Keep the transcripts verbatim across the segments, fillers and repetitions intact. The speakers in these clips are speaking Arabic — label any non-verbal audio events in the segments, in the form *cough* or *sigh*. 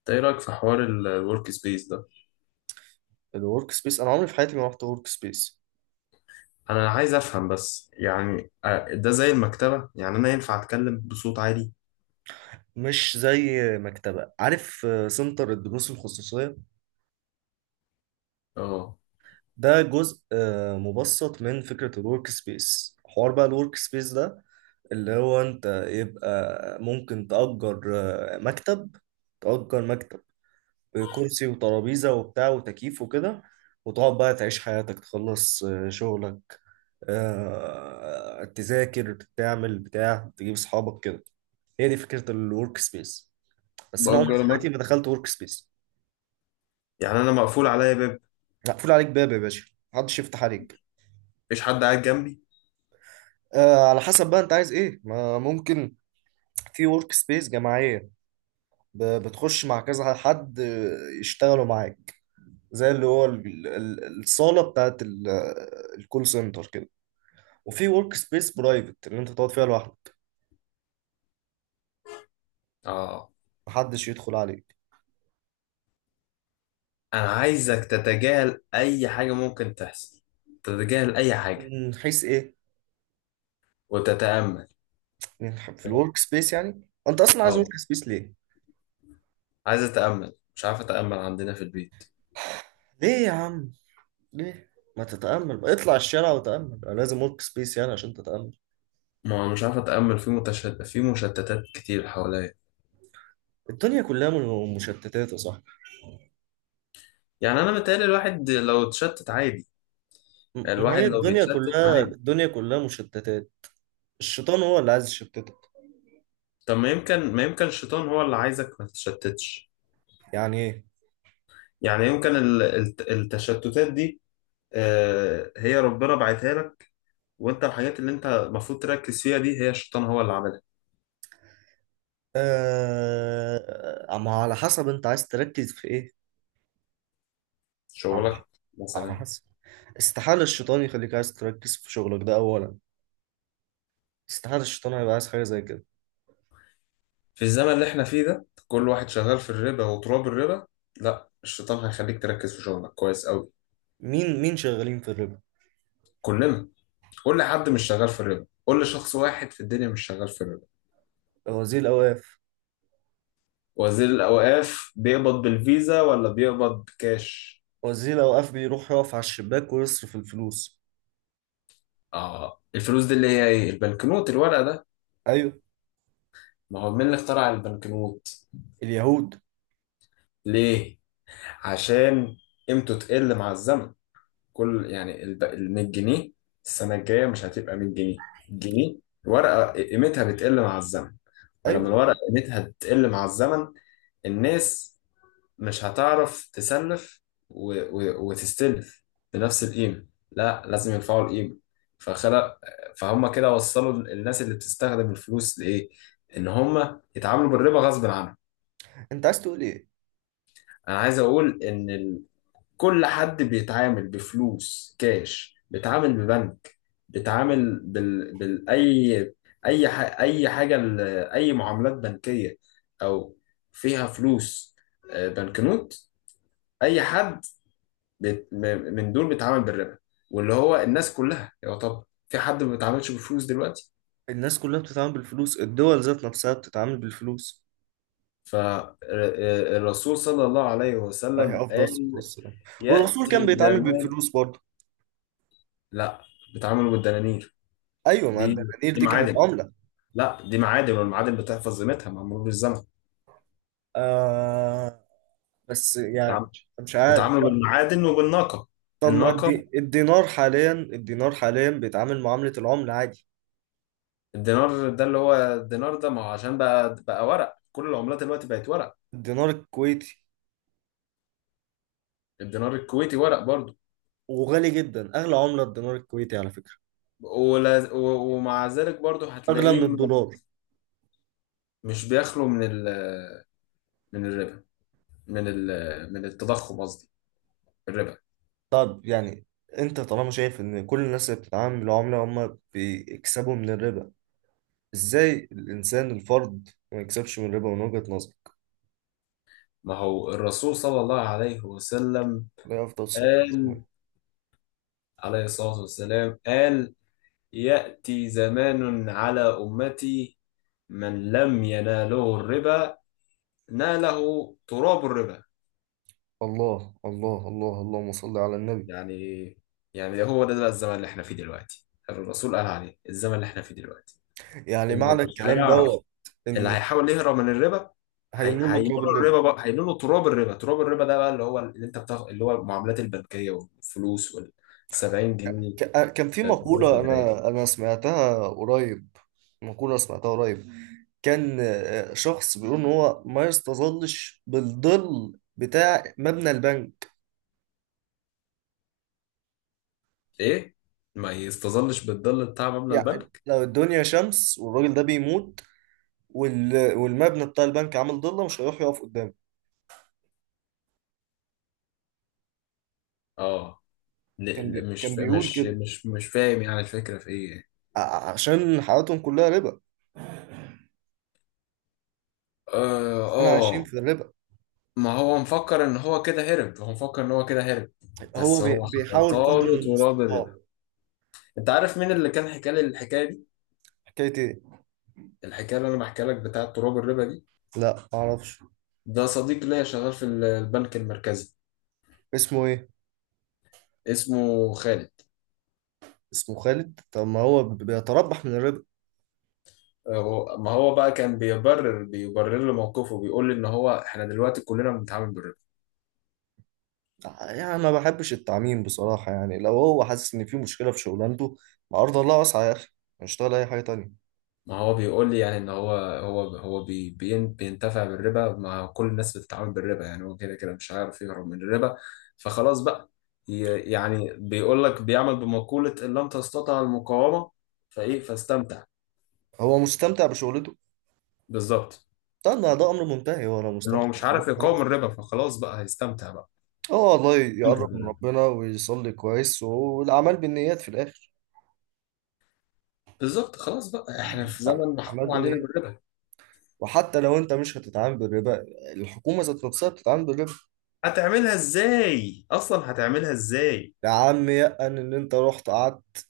إنت ايه رأيك في حوار الورك سبيس ده؟ الورك سبيس انا عمري في حياتي ما رحت ورك سبيس. انا عايز افهم، بس يعني آه، ده زي المكتبة. يعني انا ينفع اتكلم بصوت عالي؟ مش زي مكتبه، عارف، آه، سنتر الدروس الخصوصيه اه، ده جزء آه، مبسط من فكره الورك سبيس. حوار بقى الورك سبيس ده اللي هو انت يبقى ممكن تأجر آه، مكتب. تأجر مكتب، آه، كرسي وترابيزة وبتاع وتكييف وكده، وتقعد بقى تعيش حياتك، تخلص آه، شغلك، آه، تذاكر، تعمل بتاع، تجيب صحابك كده. هي دي فكرة الورك سبيس، بس انا عمري في بأجر حياتي مكتب؟ ما دخلت ورك سبيس. يعني انا مقفول عليا باب، مقفول عليك باب يا باشا، محدش يفتح عليك. مفيش حد قاعد جنبي؟ آه، على حسب بقى انت عايز ايه، ما ممكن في ورك سبيس جماعيه، ب- بتخش مع كذا حد آه، يشتغلوا معاك، زي اللي هو ال- ال- ال- الصاله بتاعت ال- آه، الكول سنتر كده. وفي ورك سبيس برايفت اللي انت تقعد فيها لوحدك، اه. محدش يدخل عليك. انا عايزك تتجاهل اي حاجة ممكن تحصل، تتجاهل اي حاجة من حيث ايه؟ وتتأمل. من ح- في الورك سبيس يعني، انت اصلا عايز اه، ورك سبيس ليه؟ عايز اتأمل، مش عارف اتأمل عندنا في البيت. *sighs* ليه يا عم؟ ليه؟ ما تتأمل بقى. اطلع الشارع وتأمل، أنا لازم ورك سبيس يعني عشان تتأمل؟ ما انا مش عارف اتأمل، في متشتت، في مشتتات كتير حواليا. الدنيا كلها م- مشتتات يا صاحبي. يعني انا متهيألي الواحد لو اتشتت عادي، يعني م- ما الواحد هي لو الدنيا بيتشتت كلها، عادي. الدنيا كلها مشتتات. الشيطان هو اللي عايز يشتتك. طب ما يمكن ما يمكن الشيطان هو اللي عايزك ما تتشتتش. يعني ايه؟ يعني يمكن ال- الت- التشتتات دي آه، هي ربنا بعتها لك، وانت الحاجات اللي انت المفروض تركز فيها دي هي الشيطان هو اللي عملها. آه... ما على حسب انت عايز تركز في ايه. على ح- شغلك على مثلا. حسب. استحالة الشيطان يخليك عايز تركز في شغلك ده أولا، استحالة الشيطان هيبقى عايز حاجة زي كده. في الزمن اللي احنا فيه ده كل واحد شغال في الربا وتراب الربا، لا، الشيطان هيخليك تركز في شغلك كويس قوي. مين، مين شغالين في الربا؟ كلنا. قول لي حد مش شغال في الربا، قول لي شخص واحد في الدنيا مش شغال في الربا. وزير الأوقاف. وزير الأوقاف بيقبض بالفيزا ولا بيقبض كاش؟ وزير الأوقاف بيروح يقف على الشباك ويصرف الفلوس. اه، الفلوس دي اللي هي ايه؟ البنكنوت، الورق ده. أيوه. ما هو مين اللي اخترع البنكنوت؟ اليهود. ليه؟ عشان قيمته تقل مع الزمن. كل، يعني، الب- ال مية جنيه السنه الجايه مش هتبقى مية جنيه، جنيه. الورقه قيمتها بتقل مع الزمن، فلما ايوه الورقه اكيد. قيمتها تقل مع الزمن، الناس مش هتعرف تسلف و... و... وتستلف بنفس القيمة. لا، لازم يرفعوا القيمة. فخلق، فهم كده وصلوا الناس اللي بتستخدم الفلوس لإيه؟ إن هم يتعاملوا بالربا غصب عنهم. انت عايز تقول ايه؟ أنا عايز أقول إن ال... كل حد بيتعامل بفلوس كاش بيتعامل ببنك، بيتعامل بال... بال... أي، أي ح... أي حاجة ل... أي معاملات بنكية، أو فيها فلوس، آه، بنكنوت. أي حد بيت- م- من دول بيتعامل بالربا. واللي هو الناس كلها، يعتبر في حد ما بيتعاملش بالفلوس دلوقتي؟ الناس كلها بتتعامل بالفلوس، الدول ذات نفسها بتتعامل بالفلوس. فالرسول صلى الله عليه وسلم هي افضل قال الصوت ده. والرسول كان يأتي بيتعامل زمان. بالفلوس برضه. لا، بيتعاملوا بالدنانير. ايوه، ما دي الدنانير دي دي كانت معادن. عملة. لا، دي معادن، والمعادن بتحفظ قيمتها مع مرور الزمن. آه، بس يعني بيتعام- مش عارف، بيتعاملوا لا. بالمعادن وبالناقة، طب ما الناقة. الدي... الدينار حاليا، الدينار حاليا بيتعامل معاملة العملة عادي. الدينار ده، اللي هو الدينار ده، ما هو عشان بقى بقى ورق، كل العملات دلوقتي بقت ورق. الدينار الكويتي. الدينار الكويتي ورق برضه. وغالي جدا، اغلى عملة الدينار الكويتي على فكرة. ولا- و- ومع ذلك برضه اغلى هتلاقيه من الدولار. مش بيخلو من ال، من الربا، من ال، من التضخم، قصدي الربا. طب يعني انت طالما شايف ان كل الناس اللي بتتعامل بالعملة هم بيكسبوا من الربا، ازاي الانسان الفرد ما يكسبش من الربا من وجهة نظرك؟ ما هو الرسول صلى الله عليه وسلم عليه افضل الصلاه والسلام. قال، عليه الصلاة والسلام، قال: يأتي زمان على أمتي من لم يناله الربا ناله تراب الربا. الله الله الله، اللهم صل على النبي. يعني، يعني ده هو ده بقى الزمن اللي احنا فيه دلوقتي، الرسول قال عليه الزمن اللي احنا فيه دلوقتي. يعني اللي معنى مش الكلام هيعرف، دوت اللي ان هيحاول يهرب من الربا، هي- هينول له تراب هينولوا الربا. الربا بقى، هينولوا تراب الربا. تراب الربا ده بقى اللي هو، اللي انت بتاخد، اللي هو المعاملات البنكيه والفلوس وال سبعين جنيه ك- آه، كان في آه، مصاريف مقوله اداريه. انا انا سمعتها قريب، مقوله سمعتها قريب. كان آه، شخص بيقول ان هو ما يستظلش بالظل بتاع مبنى البنك. ايه؟ ما يستظلش بالظل بتاع مبلغ يعني البنك. لو الدنيا شمس والراجل ده بيموت، وال- والمبنى بتاع البنك عامل ضلة، مش هيروح يقف قدامه. اه، كان ل- بي... ل- كان مش بيقول مش كده، مش مش فاهم، يعني الفكره في ايه. ع- عشان حياتهم كلها ربا. اه احنا اه عايشين آه، في الربا. ما هو مفكر ان هو كده هرب، هو مفكر ان هو كده هرب، هو بس بي- هو بيحاول قدر حيطاله تراب الربا. المستطاع. انت عارف مين اللي كان حكى لي الحكايه دي، حكاية ايه؟ الحكايه اللي انا بحكي لك بتاعه تراب الربا دي؟ لا، معرفش. ده صديق ليا شغال في ال- البنك المركزي. اسمه ايه؟ اسمه خالد. اسمه خالد؟ طب ما هو ب- بيتربح من الربا. هو- ما هو بقى كان بيبرر بيبرر لي موقفه، بيقول لي ان هو احنا دلوقتي كلنا بنتعامل بالربا. ع- يعني ما بحبش التعميم بصراحة. يعني لو هو حاسس ان في مشكلة في شغلانته، ما ارض الله واسعة يا اخي، ما يشتغل اي حاجة تانية. ما هو بيقول لي، يعني، ان هو هو هو بي بين- بينتفع بالربا. ما كل الناس بتتعامل بالربا، يعني هو كده كده مش هيعرف يهرب من الربا. فخلاص بقى، ي- يعني بيقول لك بيعمل بمقولة ان لم تستطع المقاومة فايه فاستمتع. هو مستمتع بشغلته. بالظبط. استنى، ده امر منتهي، هو لو انه مستمتع مش بشغلته عارف يقاوم خلاص. الربا، فخلاص بقى هيستمتع بقى. اه والله، استمتع يقرب من بالربا. ربنا ويصلي كويس، والاعمال بالنيات في الاخر. بالظبط. خلاص بقى احنا في زمن اعمال محكوم علينا بالنيات. بالربا. وحتى لو انت مش هتتعامل بالربا، الحكومه ذات نفسها بتتعامل بالربا. هتعملها ازاي اصلا؟ هتعملها ازاي؟ يا عم يأن ان انت رحت قعدت،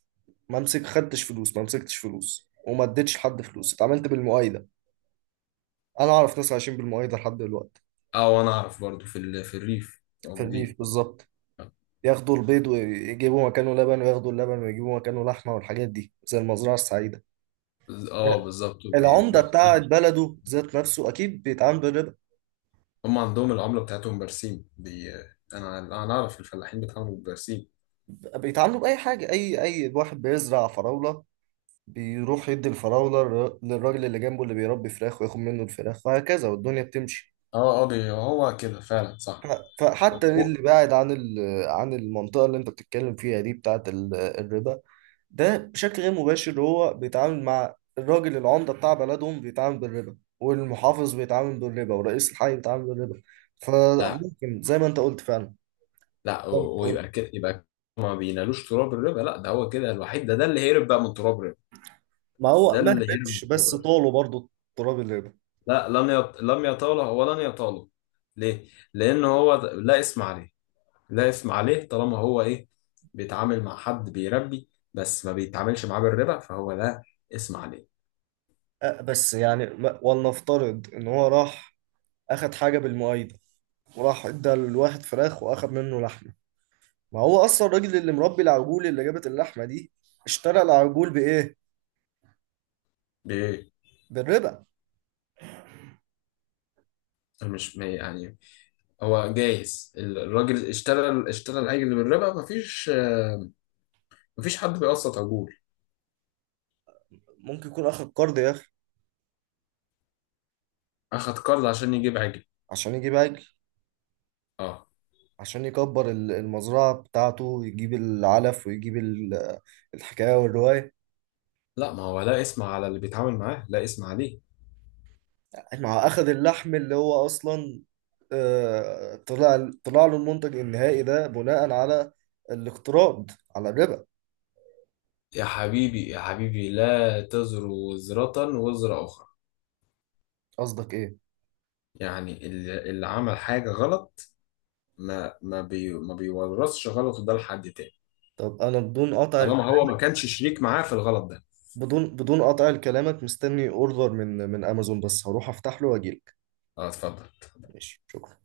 ما مسك خدتش فلوس، ما مسكتش فلوس وما اديتش لحد فلوس، اتعاملت بالمؤايده. انا اعرف ناس عايشين بالمؤايده لحد دلوقتي. اه، وانا اعرف برضو في ال... في الريف في موجودين. الريف بالظبط. ياخدوا البيض ويجيبوا مكانه لبن، وياخدوا اللبن ويجيبوا مكانه لحمه، والحاجات دي زي المزرعه السعيده. اه، بالظبط. وب- العمده بتاعت برسيم. بلده ذات نفسه اكيد بيتعامل بالربا. هم عندهم العملة بتاعتهم برسيم، بي... انا انا اعرف الفلاحين بيتعاملوا بالبرسيم. بيتعاملوا باي حاجه. اي اي واحد بيزرع فراوله، بيروح يدي الفراولة للر- للراجل اللي جنبه اللي بيربي فراخ وياخد منه الفراخ، وهكذا والدنيا بتمشي. اه اه بي... هو كده فعلا صح. ح- أو- فحتى أو- اللي بعد عن ال- عن المنطقة اللي انت بتتكلم فيها دي بتاعة ال- الربا، ده بشكل غير مباشر هو بيتعامل مع الراجل. العمدة بتاع بلدهم بيتعامل بالربا، والمحافظ بيتعامل بالربا، ورئيس الحي بيتعامل بالربا. لا، فممكن زي ما انت قلت فعلا، لا، أو- زي ما انت قلت، ويبقى كده، يبقى ما بينالوش تراب الربا. لا، ده هو كده الوحيد، ده ده اللي هيهرب بقى من تراب الربا، ما هو ده ما اللي هيهرب من هبش تراب بس الربا. طاله برضه تراب الربا. لا، لم يط... لم يطاله ولن يطاله. ليه؟ لأن هو د- لا اسم عليه، لا اسم عليه. طالما هو إيه؟ بيتعامل مع حد بيربي، بس ما بيتعاملش معاه بالربا، فهو لا اسم عليه. أه، بس يعني ما- ولنفترض ان هو راح اخد حاجة بالمؤيد، وراح ادى الواحد فراخ واخد منه لحمه. ما هو اصلا الراجل اللي مربي العجول اللي جابت اللحمه دي اشترى العجول بايه؟ بي... بالربا. مش ما يعني، هو جايز الراجل اشترى، اشترى العجل بالربا. مفيش، مفيش حد بيقسط عجول. ممكن يكون اخد قرض يا اخي أخد قرض عشان يجيب عجل؟ عشان يجيب عجل، اه. عشان يكبر ال- المزرعه بتاعته، يجيب العلف ويجيب ال- الحكايه والروايه. لا، ما هو لا اسم على اللي بيتعامل معاه، لا اسم عليه. مع اخد اللحم اللي هو اصلا آه، طلع، طلع له المنتج النهائي ده بناء على الاقتراض، على الربا. يا حبيبي، يا حبيبي، لا تزر وزرة وزر أخرى. قصدك ايه؟ يعني اللي اللي عمل حاجة غلط، ما ما بي ما بيورثش غلطه ده لحد تاني، طب انا بدون قطع، طالما هو ما كانش شريك معاه في الغلط ده. بدون، بدون قطع كلامك، مستني اوردر من من امازون، بس هروح افتح له واجيلك. اه، اتفضل. ماشي، شكرا.